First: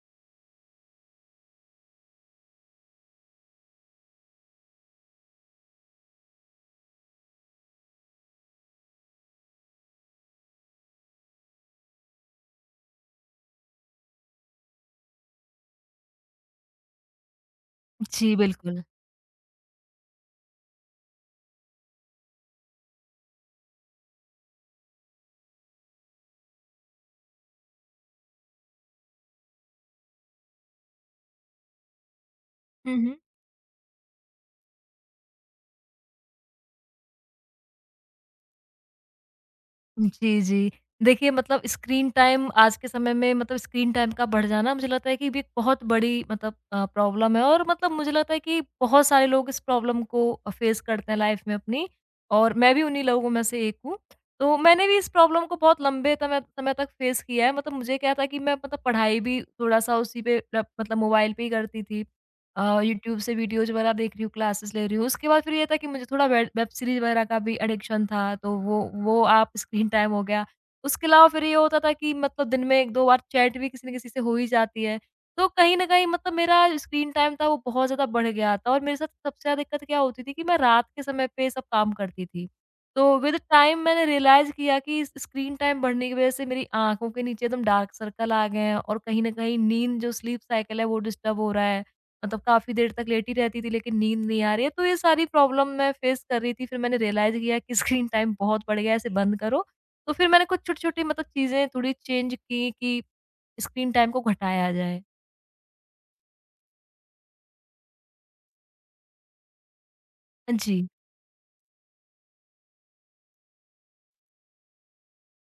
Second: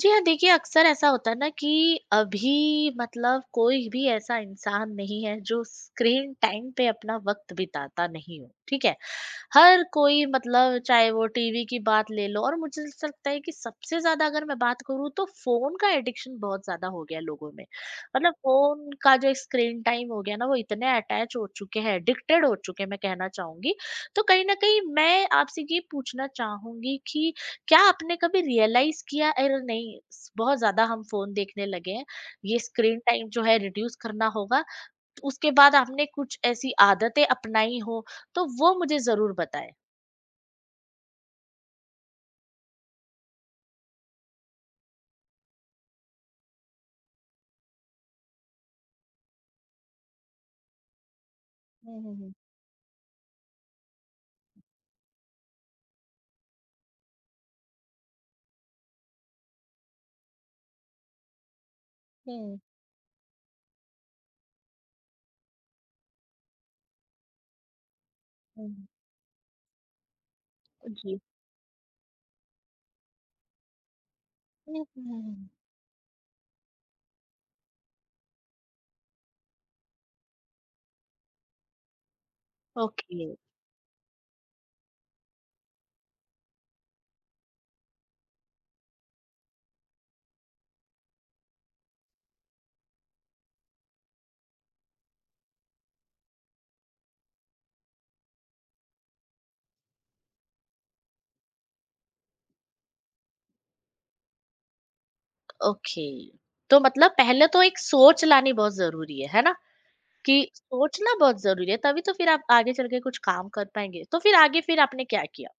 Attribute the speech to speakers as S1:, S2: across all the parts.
S1: जी हाँ, देखिए अक्सर ऐसा होता है ना कि अभी मतलब कोई भी ऐसा इंसान नहीं है जो स्क्रीन टाइम पे अपना वक्त बिताता नहीं हो, ठीक है? हर कोई मतलब चाहे वो टीवी की बात ले लो और मुझे ऐसा लगता है कि सबसे ज़्यादा अगर मैं बात करूँ तो फ़ोन का एडिक्शन बहुत ज़्यादा हो गया है लोगों में। मतलब
S2: जी, बिल्कुल।
S1: फ़ोन का जो स्क्रीन टाइम हो गया ना वो इतने अटैच हो चुके हैं, एडिक्टेड हो चुके हैं मैं कहना चाहूँगी। तो कहीं न कहीं मैं आपसे ये पूछना चाहूँगी कि क्या आपने कभी रियलाइज किया, अरे नहीं, बहुत ज्यादा हम फोन देखने लगे हैं, ये
S2: हुँ,
S1: स्क्रीन
S2: हुँ।
S1: टाइम जो है रिड्यूस करना होगा, तो उसके बाद आपने कुछ ऐसी आदतें अपनाई हो तो वो मुझे जरूर बताएं।
S2: जी, जी। देखिए, मतलब स्क्रीन टाइम आज के समय में, मतलब स्क्रीन टाइम का बढ़ जाना, मुझे लगता है कि ये भी एक बहुत बड़ी मतलब प्रॉब्लम है। और मतलब मुझे लगता है कि बहुत सारे लोग इस प्रॉब्लम को फेस करते हैं लाइफ़ में अपनी,
S1: हम्म हम्म
S2: और मैं भी उन्हीं लोगों में से एक हूँ। तो मैंने भी इस प्रॉब्लम को बहुत लंबे तमय समय तक फेस किया है। मतलब मुझे क्या था कि मैं मतलब पढ़ाई भी थोड़ा-सा उसी पे लैप मतलब मोबाइल पे ही करती थी।
S1: हम्म,
S2: यूट्यूब से वीडियोज़ वगैरह देख रही हूँ, क्लासेस ले रही हूँ। उसके बाद फिर ये था कि मुझे थोड़ा वेड वेब सीरीज़ वगैरह का भी एडिक्शन था, तो वो आप स्क्रीन टाइम हो गया। उसके
S1: जी।
S2: अलावा फिर ये होता था कि मतलब दिन में 1-2 बार चैट भी किसी न किसी से हो ही
S1: हम्म,
S2: जाती है। तो
S1: हम्म।
S2: कहीं न कहीं मतलब मेरा स्क्रीन टाइम था, वो बहुत ज़्यादा बढ़ गया था। और मेरे साथ सबसे ज़्यादा दिक्कत क्या होती थी कि मैं रात के समय पे सब काम करती थी। तो
S1: ओके।
S2: विद टाइम मैंने रियलाइज़ किया कि इस स्क्रीन टाइम बढ़ने की वज़ह से मेरी आँखों के नीचे एकदम डार्क सर्कल आ गए हैं, और कहीं न कहीं नींद, जो स्लीप साइकिल है, वो डिस्टर्ब हो रहा है। मतलब काफ़ी देर तक लेटी रहती थी, लेकिन नींद नहीं आ रही है, तो ये सारी प्रॉब्लम मैं फ़ेस कर रही थी। फिर मैंने रियलाइज़ किया कि स्क्रीन टाइम बहुत बढ़ गया है, इसे बंद करो। तो फिर मैंने कुछ छोटी-छोटी मतलब चीज़ें थोड़ी चेंज की कि स्क्रीन टाइम को घटाया जाए।
S1: ओके, तो मतलब पहले तो एक सोच लानी बहुत जरूरी है ना, कि
S2: जी।
S1: सोचना बहुत जरूरी है, तभी तो फिर आप आगे चल के कुछ काम कर पाएंगे। तो फिर आगे फिर आपने क्या किया?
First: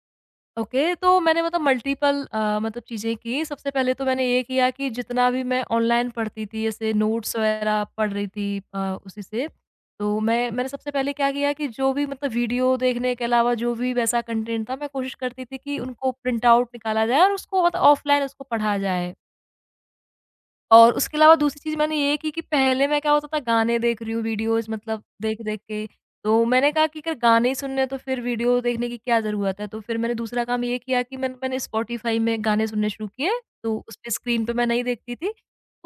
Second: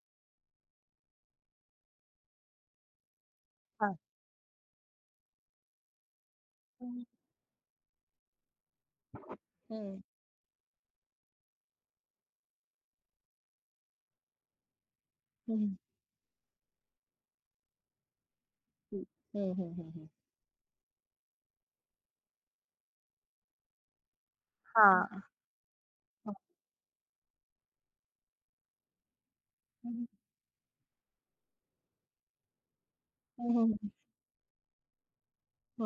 S2: ओके, तो मैंने मतलब मल्टीपल मतलब चीज़ें की। सबसे पहले
S1: हाँ।
S2: तो मैंने ये किया कि जितना भी मैं ऑनलाइन पढ़ती थी, जैसे
S1: हम्म।
S2: नोट्स वगैरह पढ़ रही थी, अ, उसी से।
S1: हम्म
S2: तो मैंने सबसे पहले क्या किया कि जो भी मतलब वीडियो देखने के अलावा जो भी वैसा कंटेंट था, मैं कोशिश करती थी
S1: हम्म
S2: कि उनको प्रिंट आउट निकाला जाए और उसको मतलब ऑफ़लाइन उसको पढ़ा
S1: जी।
S2: जाए।
S1: हम्म हम्म हम्म, हम्म।
S2: और उसके अलावा दूसरी चीज़ मैंने ये की कि पहले मैं क्या होता था, गाने देख रही हूँ, वीडियोज़ मतलब
S1: हाँ।
S2: देख-देख के,
S1: हां.
S2: तो मैंने कहा कि अगर गाने ही सुनने हैं तो फिर वीडियो देखने की क्या ज़रूरत है? तो
S1: हं,
S2: फिर
S1: हं.
S2: मैंने दूसरा काम ये किया कि मैंने मैंने स्पॉटिफ़ाई में गाने सुनने शुरू किए,
S1: हं, हं.
S2: तो उसपे स्क्रीन पे मैं नहीं देखती थी।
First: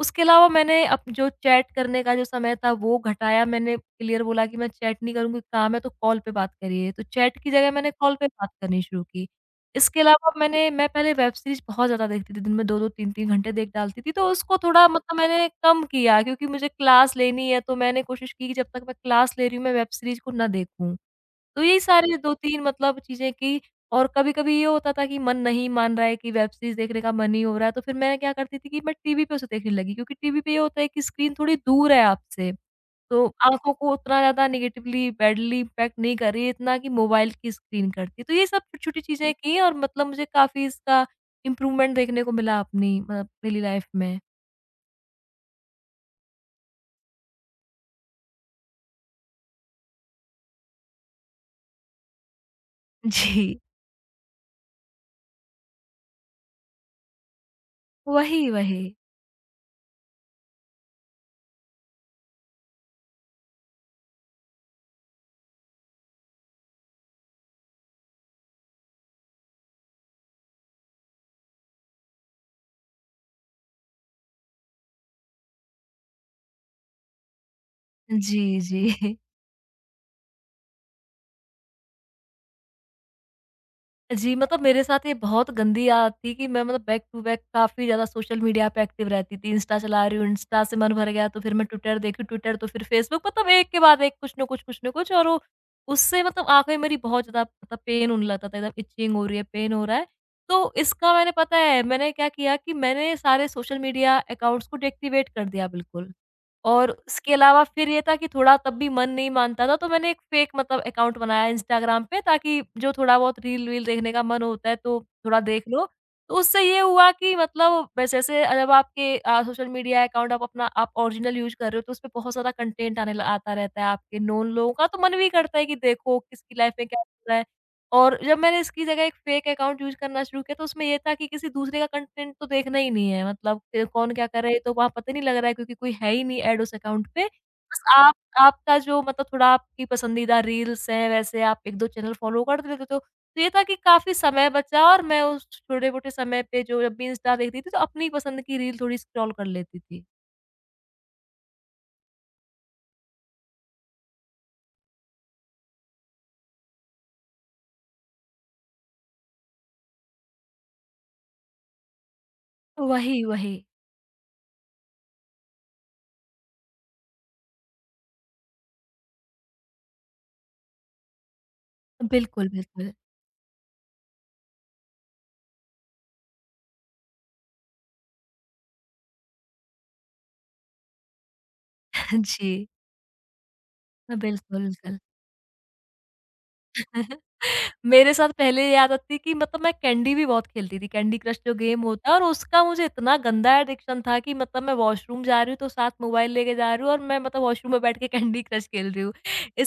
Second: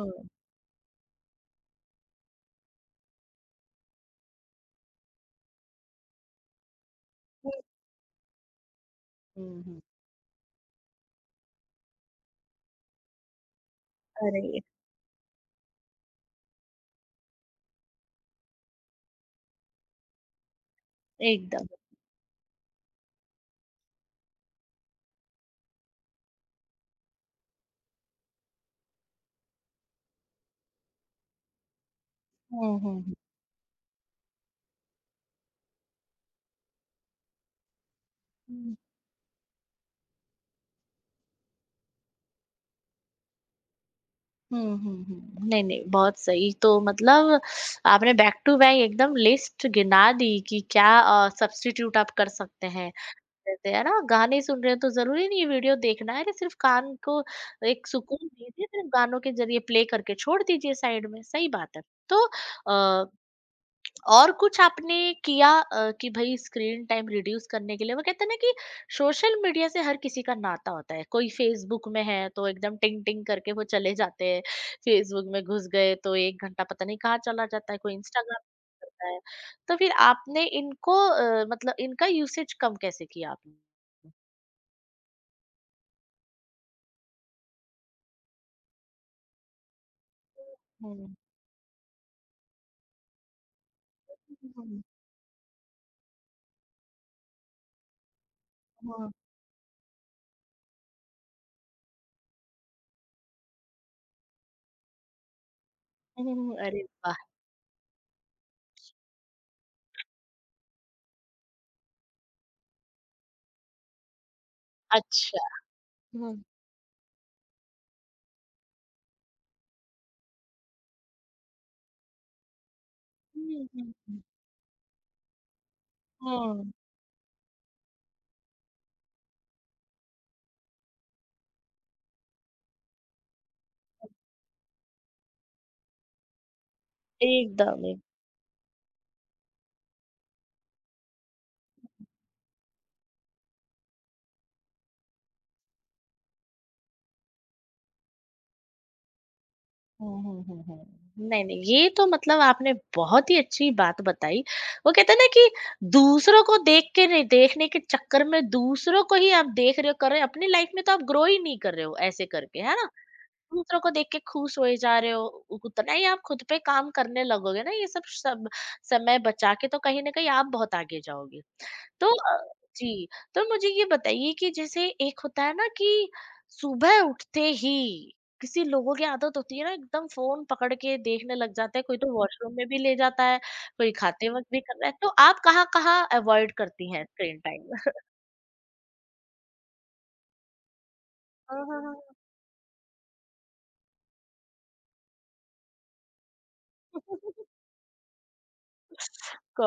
S2: उसके अलावा मैंने अप जो चैट करने का जो समय था वो घटाया, मैंने क्लियर बोला कि मैं चैट नहीं करूँगी, काम है तो कॉल पे बात करिए, तो चैट की
S1: हं.
S2: जगह मैंने कॉल पे बात करनी शुरू की।
S1: हं, हं.
S2: इसके अलावा मैं पहले वेब सीरीज़ बहुत ज़्यादा देखती थी, दिन में 2-2 3-3 घंटे देख डालती थी, तो उसको
S1: अरे!
S2: थोड़ा मतलब मैंने कम किया, क्योंकि मुझे क्लास लेनी है, तो मैंने कोशिश की कि जब तक मैं क्लास ले रही हूँ, मैं वेब सीरीज़ को ना देखूँ। तो
S1: एकदम.
S2: यही सारी 2-3 मतलब चीज़ें की, और कभी-कभी ये होता था कि मन नहीं मान रहा है, कि वेब सीरीज़ देखने का मन नहीं हो रहा है, तो फिर मैं क्या करती थी कि मैं टीवी पे उसे देखने लगी, क्योंकि टीवी पे ये होता है कि स्क्रीन थोड़ी दूर है आपसे।
S1: हुँ, हुँ, हुँ.
S2: तो आँखों को उतना ज़्यादा नेगेटिवली बैडली इम्पैक्ट नहीं कर रही है, इतना कि मोबाइल की स्क्रीन करती है। तो ये सब
S1: हुँ.
S2: छोटी-छोटी चीज़ें की हैं, और मतलब मुझे काफ़ी इसका इम्प्रूवमेंट देखने को मिला अपनी मतलब डेली लाइफ़ में।
S1: हुँ, हुँ, हुँ. नहीं, नहीं, बहुत सही। तो मतलब आपने बैक टू बैक एकदम लिस्ट गिना दी कि क्या सब्स्टिट्यूट आप कर सकते हैं।
S2: जी,
S1: जैसे है ना, गाने सुन रहे हैं तो ज़रूरी नहीं है वीडियो देखना है, अरे सिर्फ़ कान को एक सुकून
S2: वही,
S1: दीजिए,
S2: वही।
S1: सिर्फ़ गानों के ज़रिए प्ले करके छोड़ दीजिए साइड में, सही बात है। तो अ और कुछ आपने किया कि भई स्क्रीन टाइम रिड्यूस करने के लिए, वो कहते हैं ना कि सोशल मीडिया से हर किसी का नाता होता है। कोई फेसबुक में है तो एकदम टिंग-टिंग करके वो चले जाते हैं। फेसबुक में घुस गए तो 1 घंटा पता नहीं कहाँ चला जाता है, कोई
S2: जी,
S1: इंस्टाग्राम करता
S2: जी।
S1: है। तो फिर आपने इनको मतलब इनका यूसेज कम कैसे किया आपने?
S2: जी, मतलब मेरे साथ ये बहुत गंदी आदत थी कि मैं मतलब बैक टू बैक काफ़ी ज़्यादा सोशल मीडिया पे एक्टिव रहती थी। इंस्टा चला रही हूँ, इंस्टा से मन भर
S1: हुँ।
S2: गया तो फिर मैं ट्विटर देखी, ट्विटर तो फिर फेसबुक, मतलब एक के बाद एक कुछ न
S1: हुँ,
S2: कुछ, कुछ
S1: हुँ,
S2: न कुछ। और वो, उससे मतलब आँखें मेरी बहुत ज़्यादा मतलब पेन होने लगता था, एकदम
S1: हुँ,
S2: इचिंग हो रही है, पेन हो रहा है। तो इसका मैंने, पता है मैंने क्या किया, कि मैंने सारे सोशल मीडिया अकाउंट्स को डीएक्टिवेट कर दिया बिल्कुल।
S1: हुँ, अरे
S2: और
S1: वाह!
S2: उसके अलावा फिर ये था कि थोड़ा तब भी मन नहीं मानता था, तो मैंने एक फ़ेक मतलब अकाउंट बनाया इंस्टाग्राम पे, ताकि जो थोड़ा बहुत रील-वील देखने का मन होता है तो थोड़ा
S1: अच्छा।
S2: देख लो। तो
S1: हुँ।
S2: उससे ये हुआ कि मतलब वैसे, जैसे जब आपके सोशल मीडिया अकाउंट, आप अपना आप ओरिजिनल यूज़ कर रहे हो, तो उसपे बहुत ज़्यादा कंटेंट आने ल आता
S1: हुँ,
S2: रहता है
S1: हुँ,
S2: आपके
S1: हुँ।
S2: नोन लोगों का, तो मन भी करता है कि देखो किसकी
S1: हुँ,
S2: लाइफ़ में क्या चल रहा है। और जब मैंने इसकी जगह एक फेक अकाउंट यूज़ करना शुरू किया, तो उसमें ये था कि किसी दूसरे का कंटेंट तो देखना ही नहीं है, मतलब क कौन क्या कर रहा है ये तो वहाँ पता नहीं लग रहा है, क्योंकि कोई है ही नहीं ऐड उस अकाउंट पे।
S1: एकदम,
S2: बस
S1: एकदम।
S2: आप आपका जो मतलब थोड़ा आपकी पसंदीदा रील्स हैं, वैसे आप 1-2 चैनल फ़ॉलो कर लेते तो। तो ये था कि काफ़ी समय बचा, और मैं उस छोटे-मोटे समय पे जो जब भी इंस्टा देखती थी तो अपनी पसंद की रील थोड़ी स्क्रॉल कर लेती थी।
S1: हुँ, हुँ, हुँ, हुँ। नहीं, नहीं, ये तो मतलब आपने बहुत ही अच्छी बात बताई। वो कहते हैं ना कि दूसरों को देख के, नहीं देखने के चक्कर में दूसरों को ही आप देख रहे हो, कर रहे हो, अपनी लाइफ में तो आप ग्रो ही नहीं कर रहे हो ऐसे करके, है ना?
S2: वही, वही।
S1: दूसरों को देख के खुश होए जा रहे हो, उ उतना ही आप खुद पे काम करने लगोगे ना, ये सब सब समय बचा के तो कहीं न कहीं आप बहुत आगे जाओगे। तो अ,
S2: बिल्कुल, बिल्कुल।
S1: जी, तो मुझे ये बताइए कि जैसे एक होता है ना कि सुबह उठते ही किसी लोगों की आदत होती है ना, एकदम फ़ोन पकड़ के देखने लग जाते हैं, कोई तो
S2: जी।
S1: वॉशरूम में भी ले जाता है, कोई खाते वक़्त भी
S2: बिल्कुल,
S1: कर रहा है,
S2: बिल्कुल।
S1: तो आप कहाँ-कहाँ अवॉइड करती हैं स्क्रीन टाइम?
S2: मेरे साथ पहले ये आदत थी कि मतलब मैं कैंडी भी बहुत खेलती थी, कैंडी क्रश जो
S1: हाँ,
S2: गेम
S1: हाँ, हाँ।
S2: होता है, और उसका मुझे इतना गंदा एडिक्शन था कि मतलब मैं वॉशरूम जा रही हूँ, तो साथ मोबाइल लेके जा रही हूँ, और मैं मतलब वॉशरूम में बैठ के कैंडी क्रश खेल रही हूँ।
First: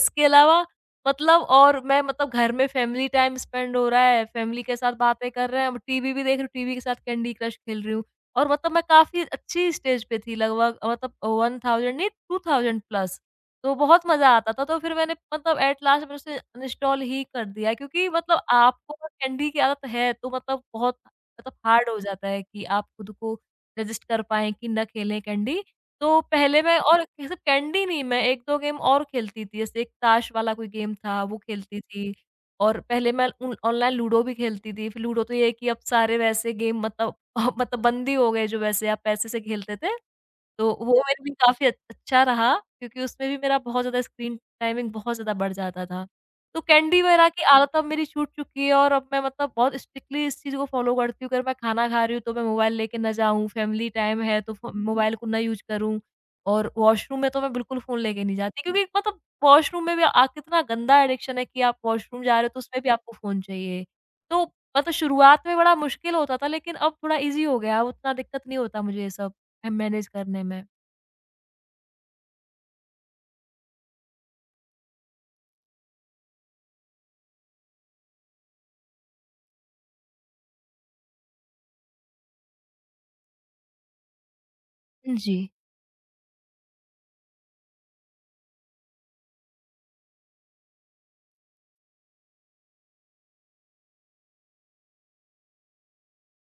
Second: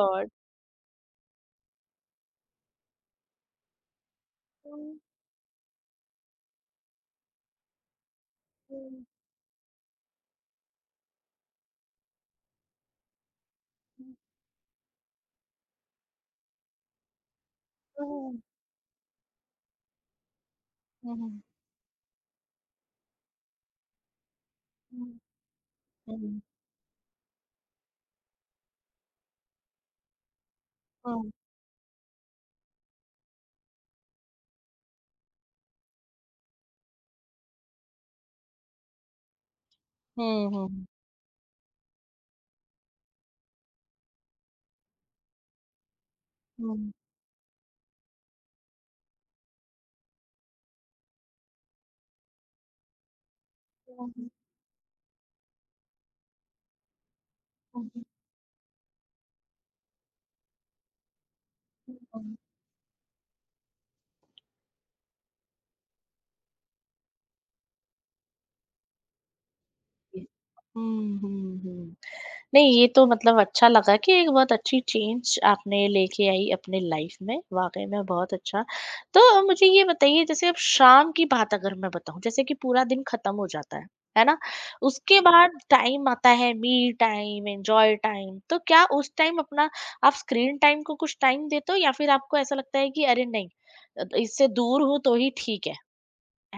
S2: इसके अलावा मतलब और मैं मतलब घर में फैमिली टाइम स्पेंड हो रहा है, फैमिली के साथ
S1: हुँ,
S2: बातें कर रहे हैं, टीवी भी देख रही हूँ, टीवी के साथ कैंडी क्रश खेल रही हूँ, और मतलब मैं
S1: हुँ,
S2: काफ़ी अच्छी स्टेज पे थी, लगभग मतलब 1000 नहीं, 2000 प्लस। तो बहुत
S1: हुँ।
S2: मज़ा आता था, तो फिर मैंने मतलब एट लास्ट मैंने उसे अनइंस्टॉल ही कर दिया, क्योंकि
S1: हुँ,
S2: मतलब आपको अगर कैंडी की आदत है, तो मतलब बहुत
S1: हुँ,
S2: मतलब हार्ड हो जाता है कि आप खुद को रजिस्ट कर पाएँ कि ना
S1: हुँ,
S2: खेलें कैंडी।
S1: हुँ,
S2: तो
S1: हुँ,
S2: पहले मैं, और ये सिर्फ़ कैंडी नहीं, मैं 1-2 गेम और खेलती थी, जैसे एक ताश वाला कोई गेम था, वो खेलती थी, और पहले मैं उन ऑनलाइन लूडो भी खेलती थी। फिर लूडो तो ये है कि अब सारे वैसे गेम मतलब मतलब बंद ही हो गए, जो वैसे आप पैसे से खेलते थे।
S1: हुँ,
S2: तो
S1: हुँ,
S2: वो मेरे लिए काफ़ी अच अच्छा रहा, क्योंकि उसमें भी मेरा बहुत ज़्यादा स्क्रीन टाइमिंग बहुत ज़्यादा बढ़ जाता था। तो
S1: हुँ, हुँ, हुँ,
S2: कैंडी वगैरह की आदत अब मेरी छूट चुकी है, और अब मैं मतलब बहुत स्ट्रिक्टली इस चीज़ को फ़ॉलो करती हूँ, अगर मैं खाना खा रही हूँ तो मैं मोबाइल लेके ना जाऊँ, फ़ैमिली टाइम
S1: हुँ,
S2: है तो फ़ो मोबाइल को ना यूज़ करूँ, और वॉशरूम में तो मैं बिल्कुल
S1: हुँ,
S2: फ़ोन
S1: हुँ,
S2: लेके नहीं जाती, क्योंकि मतलब वॉशरूम में भी, आ कितना गंदा एडिक्शन है कि आप वॉशरूम
S1: हुँ,
S2: जा रहे हो तो उसमें भी आपको फ़ोन चाहिए। तो मतलब शुरुआत में बड़ा मुश्किल होता था, लेकिन अब थोड़ा ईज़ी हो गया, अब उतना दिक्कत नहीं होता मुझे ये सब मैनेज करने में।
S1: हुँ, हुँ, हुँ, हुँ। नहीं, ये तो मतलब अच्छा लगा कि एक बहुत अच्छी चेंज आपने लेके आई अपने लाइफ में, वाक़ई में बहुत अच्छा। तो मुझे ये बताइए, जैसे अब शाम की बात अगर मैं बताऊँ, जैसे कि पूरा दिन ख़त्म हो जाता है ना? उसके
S2: जी।
S1: बाद टाइम आता है मी टाइम, एन्जॉय टाइम, तो क्या उस टाइम अपना आप स्क्रीन टाइम को कुछ टाइम देते हो, या फिर आपको ऐसा लगता है कि अरे नहीं, इससे दूर हूँ तो ही ठीक है,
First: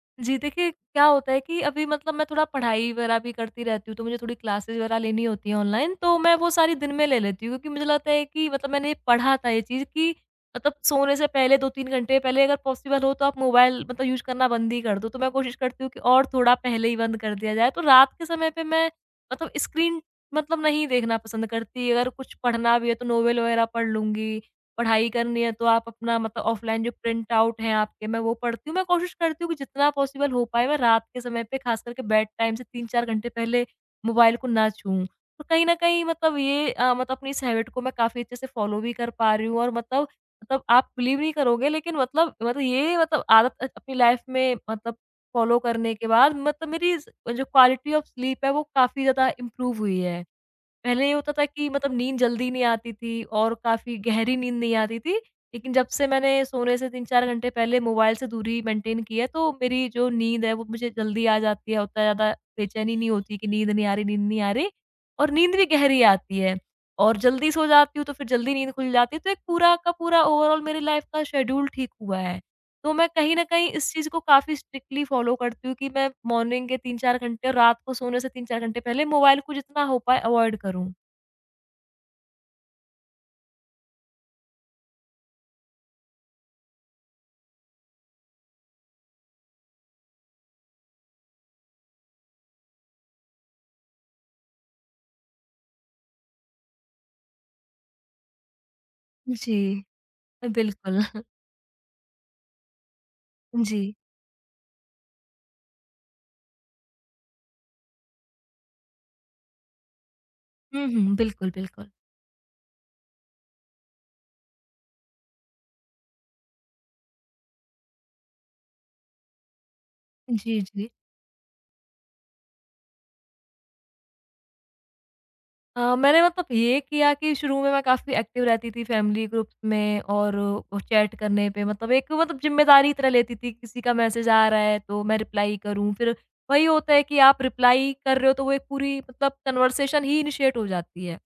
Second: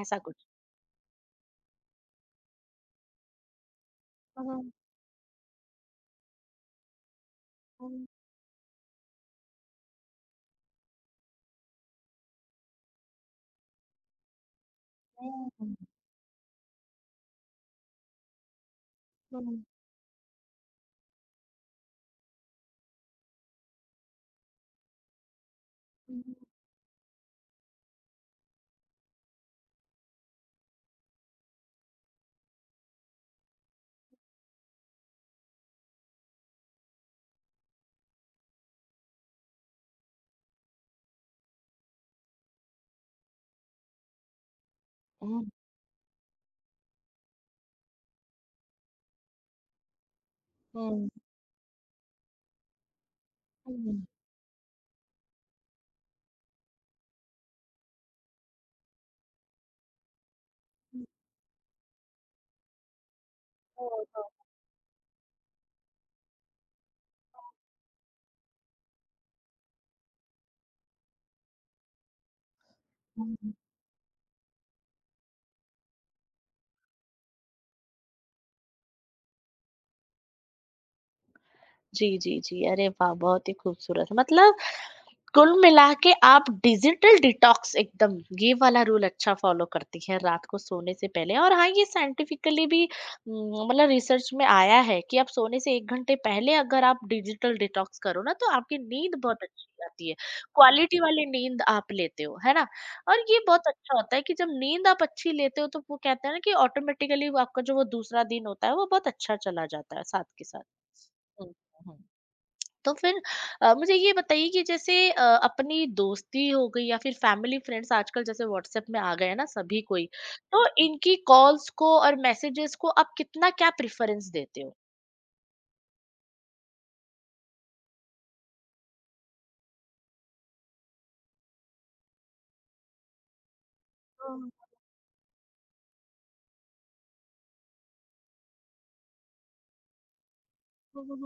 S1: ऐसा
S2: जी,
S1: कुछ?
S2: देखिए क्या होता है कि अभी मतलब मैं थोड़ा पढ़ाई वगैरह भी करती रहती हूँ, तो मुझे थोड़ी
S1: हुँ,
S2: क्लासेज़ वगैरह लेनी होती हैं ऑनलाइन, तो मैं वो सारी दिन में ले लेती हूँ, क्योंकि मुझे
S1: हुँ,
S2: लगता है कि मतलब मैंने पढ़ा था ये चीज़ कि मतलब सोने से पहले 2-3 घंटे पहले अगर पॉसिबल हो तो आप मोबाइल मतलब यूज़ करना बंद ही कर दो, तो मैं
S1: हुँ,
S2: कोशिश
S1: हुँ,
S2: करती हूँ कि और थोड़ा पहले ही बंद कर दिया जाए। तो रात के समय पे मैं मतलब
S1: हुँ,
S2: स्क्रीन मतलब नहीं देखना पसंद करती, अगर कुछ पढ़ना भी है तो नोवेल वगैरह पढ़ लूँगी। पढ़ाई करनी है तो आप अपना
S1: हुँ।
S2: मतलब ऑफ़लाइन जो प्रिंट आउट हैं आपके, मैं वो पढ़ती हूँ। मैं कोशिश करती हूँ कि जितना पॉसिबल हो पाए, मैं रात के समय पे ख़ास करके बेड टाइम से 3-4 घंटे पहले मोबाइल को ना छूऊँ। तो कहीं न कहीं मतलब ये मतलब अपनी इस हैबिट को मैं काफ़ी अच्छे से फ़ॉलो भी कर पा रही हूँ, और मतलब आप बिलीव नहीं करोगे, लेकिन मतलब ये मतलब आदत अपनी लाइफ़ में मतलब फ़ॉलो करने के बाद मतलब मेरी स जो क्वालिटी ऑफ स्लीप है वो काफ़ी ज़्यादा इम्प्रूव हुई है। पहले
S1: हुँ,
S2: ये होता था कि मतलब नींद जल्दी नहीं आती थी, और
S1: हुँ,
S2: काफ़ी गहरी नींद नहीं आती थी। लेकिन जब से मैंने सोने से 3-4 घंटे पहले मोबाइल से दूरी मेंटेन की है, तो मेरी जो नींद है वो मुझे जल्दी आ जाती है, उतना ज़्यादा बेचैनी नहीं होती कि नींद नहीं आ
S1: हुँ।
S2: रही, नींद नहीं आ रही, और नींद भी गहरी आती है। और जल्दी सो जाती हूँ तो फिर जल्दी नींद खुल जाती है, तो एक पूरा का पूरा ओवरऑल मेरी लाइफ़ का शेड्यूल ठीक हुआ है। तो मैं
S1: हुँ,
S2: कहीं न
S1: हुँ।
S2: कहीं इस चीज़ को काफ़ी स्ट्रिक्टली फ़ॉलो करती हूँ कि मैं मॉर्निंग के 3-4 घंटे और रात को सोने से 3-4 घंटे पहले मोबाइल को जितना हो पाए अवॉइड करूँ।
S1: जी, जी, जी। अरे वाह! बहुत ही खूबसूरत। मतलब कुल मिला के आप डिजिटल डिटॉक्स एकदम ये वाला रूल अच्छा फॉलो करती हैं रात को सोने से पहले। और हाँ, ये साइंटिफिकली भी मतलब रिसर्च में आया है कि आप सोने से एक घंटे पहले अगर आप डिजिटल डिटॉक्स करो ना, तो आपकी नींद बहुत
S2: जी,
S1: अच्छी आती है, क्वालिटी
S2: बिल्कुल।
S1: वाली नींद आप लेते हो, है ना? और ये बहुत
S2: जी।
S1: अच्छा होता है कि जब नींद आप अच्छी लेते हो तो वो कहते हैं ना कि ऑटोमेटिकली आपका जो वो दूसरा दिन होता है वो बहुत अच्छा चला जाता है साथ के साथ।
S2: हुँ, हुँ, बिल्कुल,
S1: हम्म,
S2: बिल्कुल।
S1: हम्म। तो फिर मुझे ये बताइए कि जैसे अपनी दोस्ती हो गई या फिर फैमिली फ्रेंड्स, आजकल जैसे व्हाट्सएप में आ गए हैं ना सभी कोई,
S2: जी,
S1: तो
S2: जी।
S1: इनकी कॉल्स को और मैसेजेस को आप कितना क्या प्रेफरेंस देते हो?
S2: मैंने मतलब ये किया कि शुरू में मैं काफ़ी एक्टिव रहती थी फैमिली ग्रुप्स में, और चैट करने पे मतलब एक मतलब ज़िम्मेदारी तरह लेती थी, किसी का मैसेज आ रहा है तो मैं रिप्लाई करूँ। फिर वही होता है कि आप रिप्लाई कर रहे हो तो वो एक पूरी मतलब कन्वर्सेशन ही इनिशिएट हो जाती है।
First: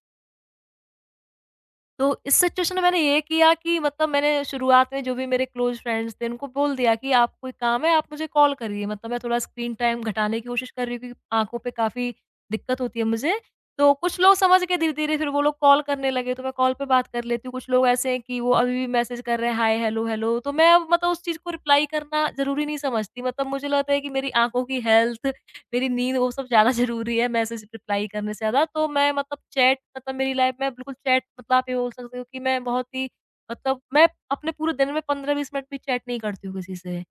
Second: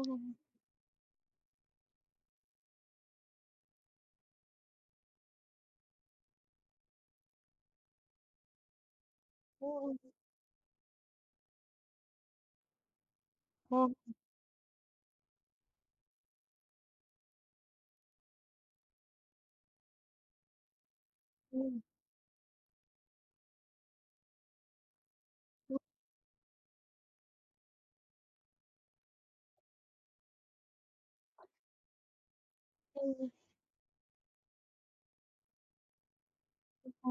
S2: तो इस सिचुएशन में मैंने ये किया कि मतलब मैंने शुरुआत में जो भी मेरे क्लोज़ फ्रेंड्स थे उनको बोल दिया कि आप कोई काम है आप मुझे कॉल करिए, मतलब मैं थोड़ा स्क्रीन टाइम घटाने की कोशिश कर रही हूँ क्योंकि आँखों पे काफ़ी दिक्कत होती है मुझे। तो कुछ लोग समझ गए धीरे-धीरे, फिर वो लोग कॉल करने लगे तो मैं कॉल पे बात कर लेती हूँ। कुछ लोग ऐसे हैं कि वो अभी भी मैसेज कर रहे हैं, हाय, हेलो, हेलो। तो मैं अब मतलब उस चीज़ को रिप्लाई करना ज़रूरी नहीं समझती, मतलब मुझे लगता है कि मेरी आँखों की हेल्थ, मेरी नींद, वो सब ज़्यादा ज़रूरी है मैसेज रिप्लाई करने से ज़्यादा। तो मैं मतलब चैट, मतलब मेरी लाइफ़ में बिल्कुल चैट, मतलब आप ये बोल सकते हो कि मैं बहुत ही मतलब मैं अपने पूरे दिन में 15-20 मिनट भी चैट नहीं करती हूँ किसी से।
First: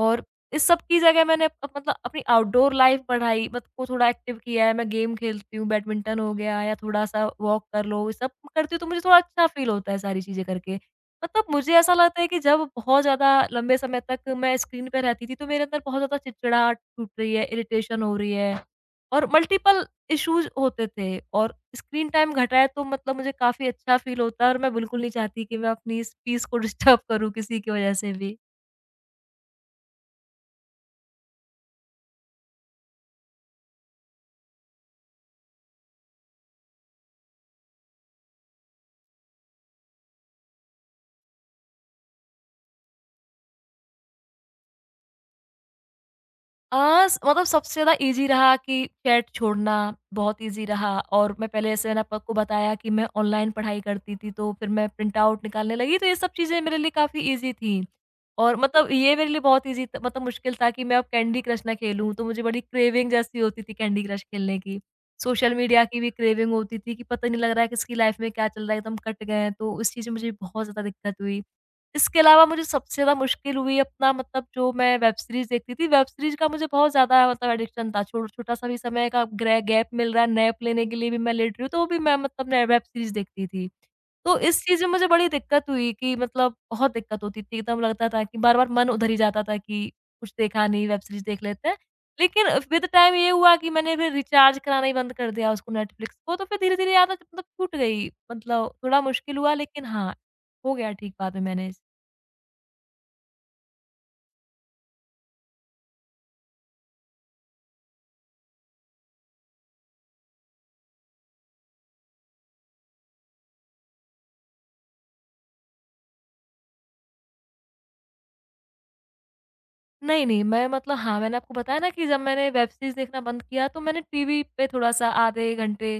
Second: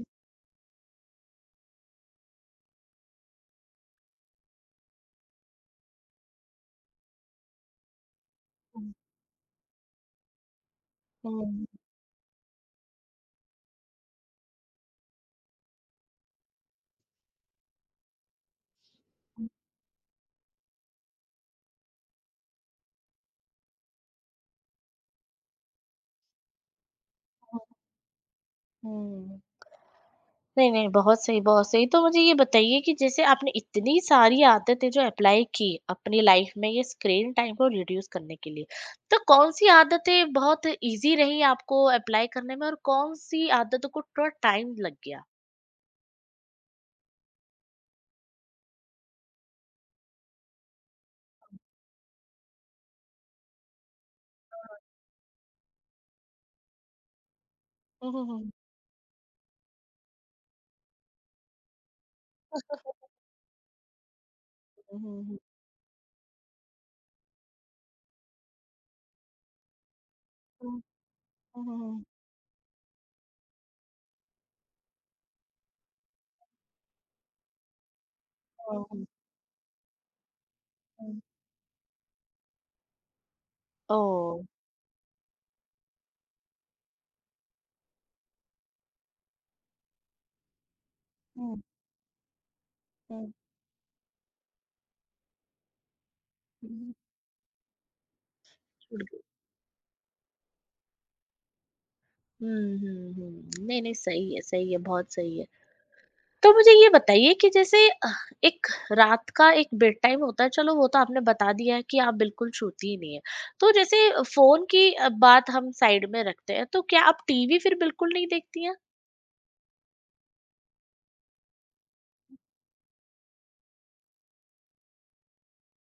S2: और इस सब की जगह मैंने अप अप- मतलब अपनी आउटडोर लाइफ बढ़ाई, मत को थोड़ा एक्टिव किया है, मैं गेम खेलती हूँ, बैडमिंटन हो गया या थोड़ा-सा वॉक कर लो, ये सब करती हूँ तो मुझे थोड़ा अच्छा फ़ील होता है सारी चीज़ें करके। मतलब मुझे ऐसा लगता है कि जब बहुत ज़्यादा लंबे समय तक मैं स्क्रीन पे रहती थी तो मेरे अंदर बहुत ज़्यादा चिड़चिड़ाहट छूट रही है, इरिटेशन हो रही है और मल्टीपल इश्यूज़ होते थे, और स्क्रीन टाइम घटाए तो मतलब मुझे काफ़ी अच्छा फ़ील होता है, और मैं बिल्कुल नहीं चाहती कि मैं अपनी इस पीस को डिस्टर्ब करूँ किसी की वजह से भी।
S1: नहीं, नहीं, बहुत सही, बहुत सही। तो मुझे ये बताइए कि जैसे आपने इतनी सारी आदतें जो अप्लाई की अपनी लाइफ में ये स्क्रीन टाइम को रिड्यूस करने के लिए, तो कौन-सी आदतें बहुत ईज़ी रही आपको अप्लाई करने में और कौन-सी आदतों को थोड़ा टाइम लग गया?
S2: स मतलब सबसे ज़्यादा ईज़ी रहा कि चैट छोड़ना बहुत ईज़ी रहा। और मैं पहले, जैसे मैंने आपको बताया कि मैं ऑनलाइन पढ़ाई करती थी, तो फिर मैं प्रिंट आउट निकालने लगी, तो ये सब चीज़ें मेरे लिए काफ़ी ईज़ी थी।
S1: हुँ, हुँ, हुँ।
S2: और मतलब ये मेरे लिए बहुत ईज़ी त मतलब मुश्किल था कि मैं अब कैंडी क्रश ना खेलूँ, तो मुझे बड़ी क्रेविंग जैसी होती थी कैंडी क्रश खेलने की।
S1: हुँ, हुँ, हुँ।
S2: सोशल मीडिया की भी क्रेविंग होती थी कि पता नहीं लग रहा है किसकी लाइफ़ में क्या चल रहा है, एकदम कट गए हैं, तो उस चीज़ में मुझे बहुत ज़्यादा
S1: हुँ,
S2: दिक्कत हुई।
S1: हुँ, हुँ।
S2: इसके अलावा मुझे सबसे ज़्यादा मुश्किल हुई अपना मतलब, जो मैं वेब सीरीज़ देखती थी, वेब सीरीज़ का मुझे बहुत ज़्यादा मतलब एडिक्शन था, छो छोटा-सा भी
S1: हुँ, हुँ,
S2: समय का ग्रे गैप मिल रहा है, नैप लेने के लिए भी
S1: हुँ।
S2: मैं लेट रही हूँ, तो भी मैं मतलब नए वेब सीरीज़ देखती थी।
S1: ओह!
S2: तो इस चीज़ में मुझे बड़ी दिक्कत हुई कि मतलब बहुत दिक्कत होती थी, एकदम लगता था कि बार-बार मन उधर ही जाता था कि कुछ देखा नहीं, वेब सीरीज़ देख
S1: हुँ,
S2: लेते हैं। लेकिन विद टाइम ये
S1: हुँ,
S2: हुआ कि मैंने फिर रिचार्ज कराना ही बंद कर दिया उसको, नेटफ्लिक्स को, तो फिर
S1: हुँ।
S2: धीरे-धीरे आदत मतलब छूट गई, मतलब थोड़ा
S1: छूट गई।
S2: मुश्किल हुआ लेकिन हाँ, हो गया ठीक बाद में मैनेज।
S1: हुँ, हुँ, हुँ। नहीं, नहीं, सही है, बहुत सही है। तो मुझे ये बताइए कि जैसे एक रात का एक बेड टाइम होता है, चलो वो तो आपने बता दिया है कि आप बिल्कुल छूती ही नहीं है, तो जैसे फोन की बात हम साइड में रखते हैं, तो क्या आप टीवी फिर बिल्कुल नहीं देखती हैं?
S2: नहीं, नहीं, मैं मतलब हाँ, मैंने आपको बताया ना कि जब मैंने वेब सीरीज़ देखना बंद किया, तो मैंने टीवी पे थोड़ा-सा आधे घंटे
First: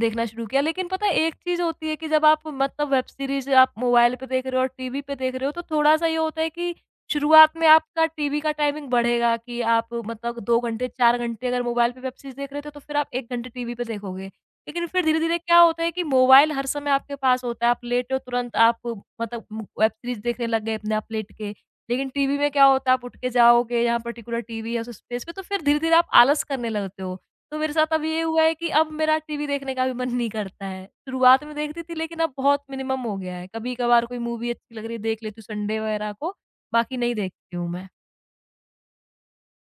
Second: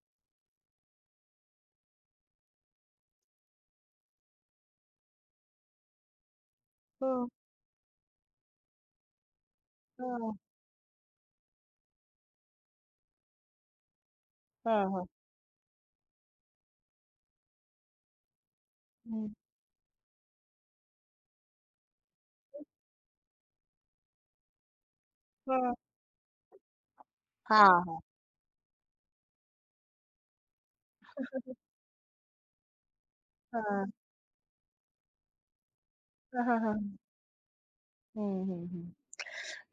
S2: देखना शुरू किया। लेकिन पता है, एक चीज़ होती है कि जब आप मतलब वेब सीरीज़ आप मोबाइल पे देख रहे हो और टीवी पे देख रहे हो, तो थोड़ा-सा ये होता है कि
S1: हाँ।
S2: शुरुआत में आपका टीवी का टाइमिंग बढ़ेगा कि आप
S1: हाँ।
S2: मतलब 2 घंटे, 4 घंटे अगर मोबाइल पे वेब सीरीज़ देख रहे थे, तो फिर आप 1 घंटे टीवी पे देखोगे।
S1: हाँ।
S2: लेकिन फिर
S1: हाँ।
S2: धीरे-धीरे क्या होता है कि मोबाइल हर समय आपके पास होता है, आप लेटे हो, तुरंत आप
S1: हम्म।
S2: मतलब वेब सीरीज़ देखने लग गए अपने आप लेट के। लेकिन टीवी में क्या होता है, आप उठ के जाओगे, यहाँ पर्टिकुलर टीवी है उस स्पेस पे, तो फिर
S1: हाँ
S2: धीरे-धीरे आप आलस करने लगते हो। तो
S1: हाँ
S2: मेरे साथ
S1: हाँ
S2: अब ये हुआ है कि अब मेरा टीवी देखने का भी मन नहीं करता है। शुरुआत में देखती थी लेकिन अब बहुत मिनिमम हो गया है।
S1: हाँ
S2: कभी-कभार कोई मूवी अच्छी लग रही है देख लेती हूँ संडे वगैरह को,
S1: हाँ हाँ हाँ,
S2: बाकी नहीं देखती हूँ मैं।
S1: हम्म।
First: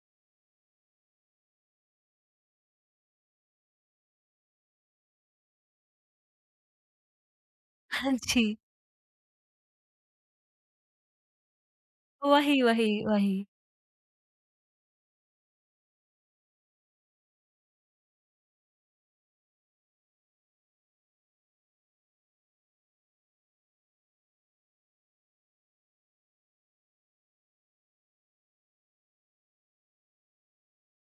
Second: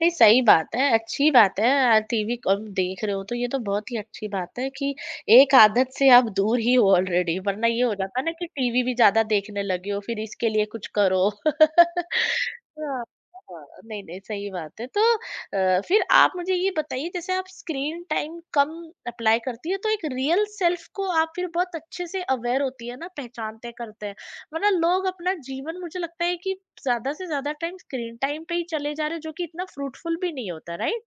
S1: नहीं, सही बात है, अच्छी बात है। टीवी कम देख रहे हो तो ये तो बहुत ही अच्छी बात है कि एक आदत से आप दूर ही हो ऑलरेडी, वरना ये हो
S2: हाँ
S1: जाता ना
S2: जी।
S1: कि टीवी भी ज़्यादा देखने लगे हो फिर इसके लिए कुछ करो।
S2: वही, वही,
S1: हाँ,
S2: वही।
S1: हाँ, नहीं, नहीं सही बात है। तो फिर आप मुझे ये बताइए, जैसे आप स्क्रीन टाइम कम अप्लाई करती है, तो एक रियल सेल्फ को आप फिर बहुत अच्छे से अवेयर होती है ना, पहचानते करते हैं। वरना लोग अपना जीवन, मुझे लगता है कि ज़्यादा से ज़्यादा टाइम स्क्रीन टाइम पे ही चले जा रहे हैं, जो कि इतना फ्रूटफुल भी नहीं होता, राइट?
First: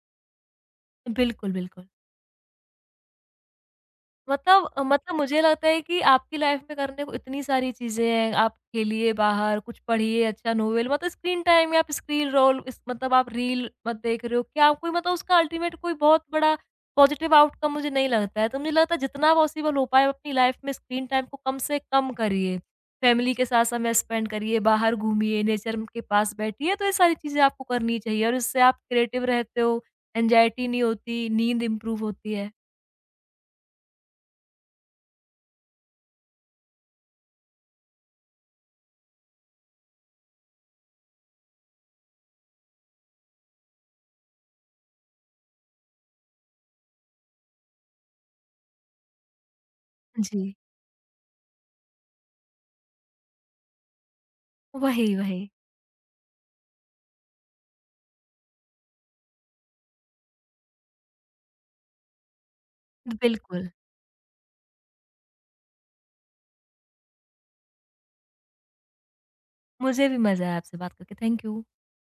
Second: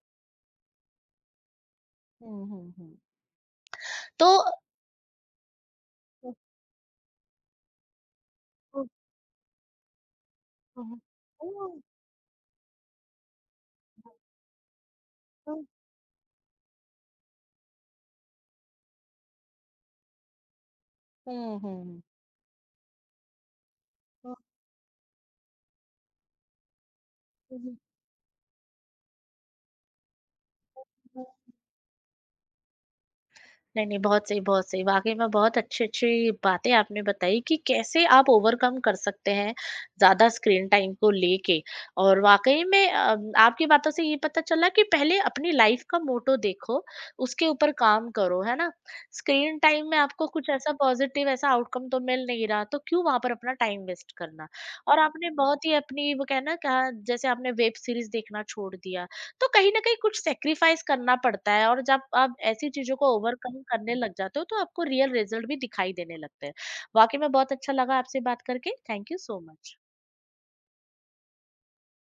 S2: बिल्कुल, बिल्कुल।
S1: हुँ, हुँ, हुँ। तो
S2: मतलब मतलब मुझे लगता है कि
S1: हुँ,
S2: आपकी लाइफ में करने को इतनी सारी चीज़ें हैं, आप
S1: हुँ,
S2: खेलिए बाहर, कुछ पढ़िए, अच्छा नोवेल,
S1: हुँ,
S2: मतलब स्क्रीन टाइम, या
S1: हुँ,
S2: आप स्क्रीन रोल इस मतलब आप रील मत देख रहे हो, क्या कोई मतलब उसका
S1: हुँ।
S2: अल्टीमेट कोई बहुत बड़ा पॉजिटिव आउटकम मुझे नहीं लगता है। तो मुझे लगता है जितना पॉसिबल हो पाए अपनी लाइफ में स्क्रीन टाइम को कम
S1: हुँ,
S2: से
S1: हुँ,
S2: कम करिए। फैमिली के साथ समय स्पेंड करिए, बाहर घूमिए, नेचर के पास बैठिए, तो ये सारी चीज़ें आपको करनी चाहिए, और इससे आप क्रिएटिव रहते हो, एंग्जायटी नहीं
S1: हुँ।
S2: होती, नींद इम्प्रूव होती है।
S1: नहीं, नहीं, बहुत सही, बहुत सही। वाक़ई में बहुत अच्छी-अच्छी बातें आपने बताई कि कैसे आप ओवरकम कर सकते हैं ज़्यादा स्क्रीन टाइम को लेके। और वाक़ई में आपकी बातों से ये पता चला कि पहले अपनी लाइफ़ का मोटो देखो, उसके ऊपर काम करो, है ना? स्क्रीन टाइम में आपको कुछ
S2: जी,
S1: ऐसा पॉज़िटिव ऐसा आउटकम तो मिल नहीं रहा, तो क्यों वहाँ पर अपना टाइम वेस्ट करना? और
S2: वही,
S1: आपने
S2: वही।
S1: बहुत ही अपनी वो कहना कहा, जैसे आपने वेब सीरीज़ देखना छोड़ दिया, तो कहीं न कहीं कुछ सैक्रिफाइस करना पड़ता है, और जब आप ऐसी चीज़ों को ओवरकम
S2: बिल्कुल।
S1: करने लग जाते हो तो आपको रियल रिज़ल्ट भी दिखाई देने लगते हैं। वाक़ई में बहुत अच्छा लगा आपसे बात करके। Thank you so much.
S2: मुझे भी मज़ा आया आपसे बात करके। Thank you.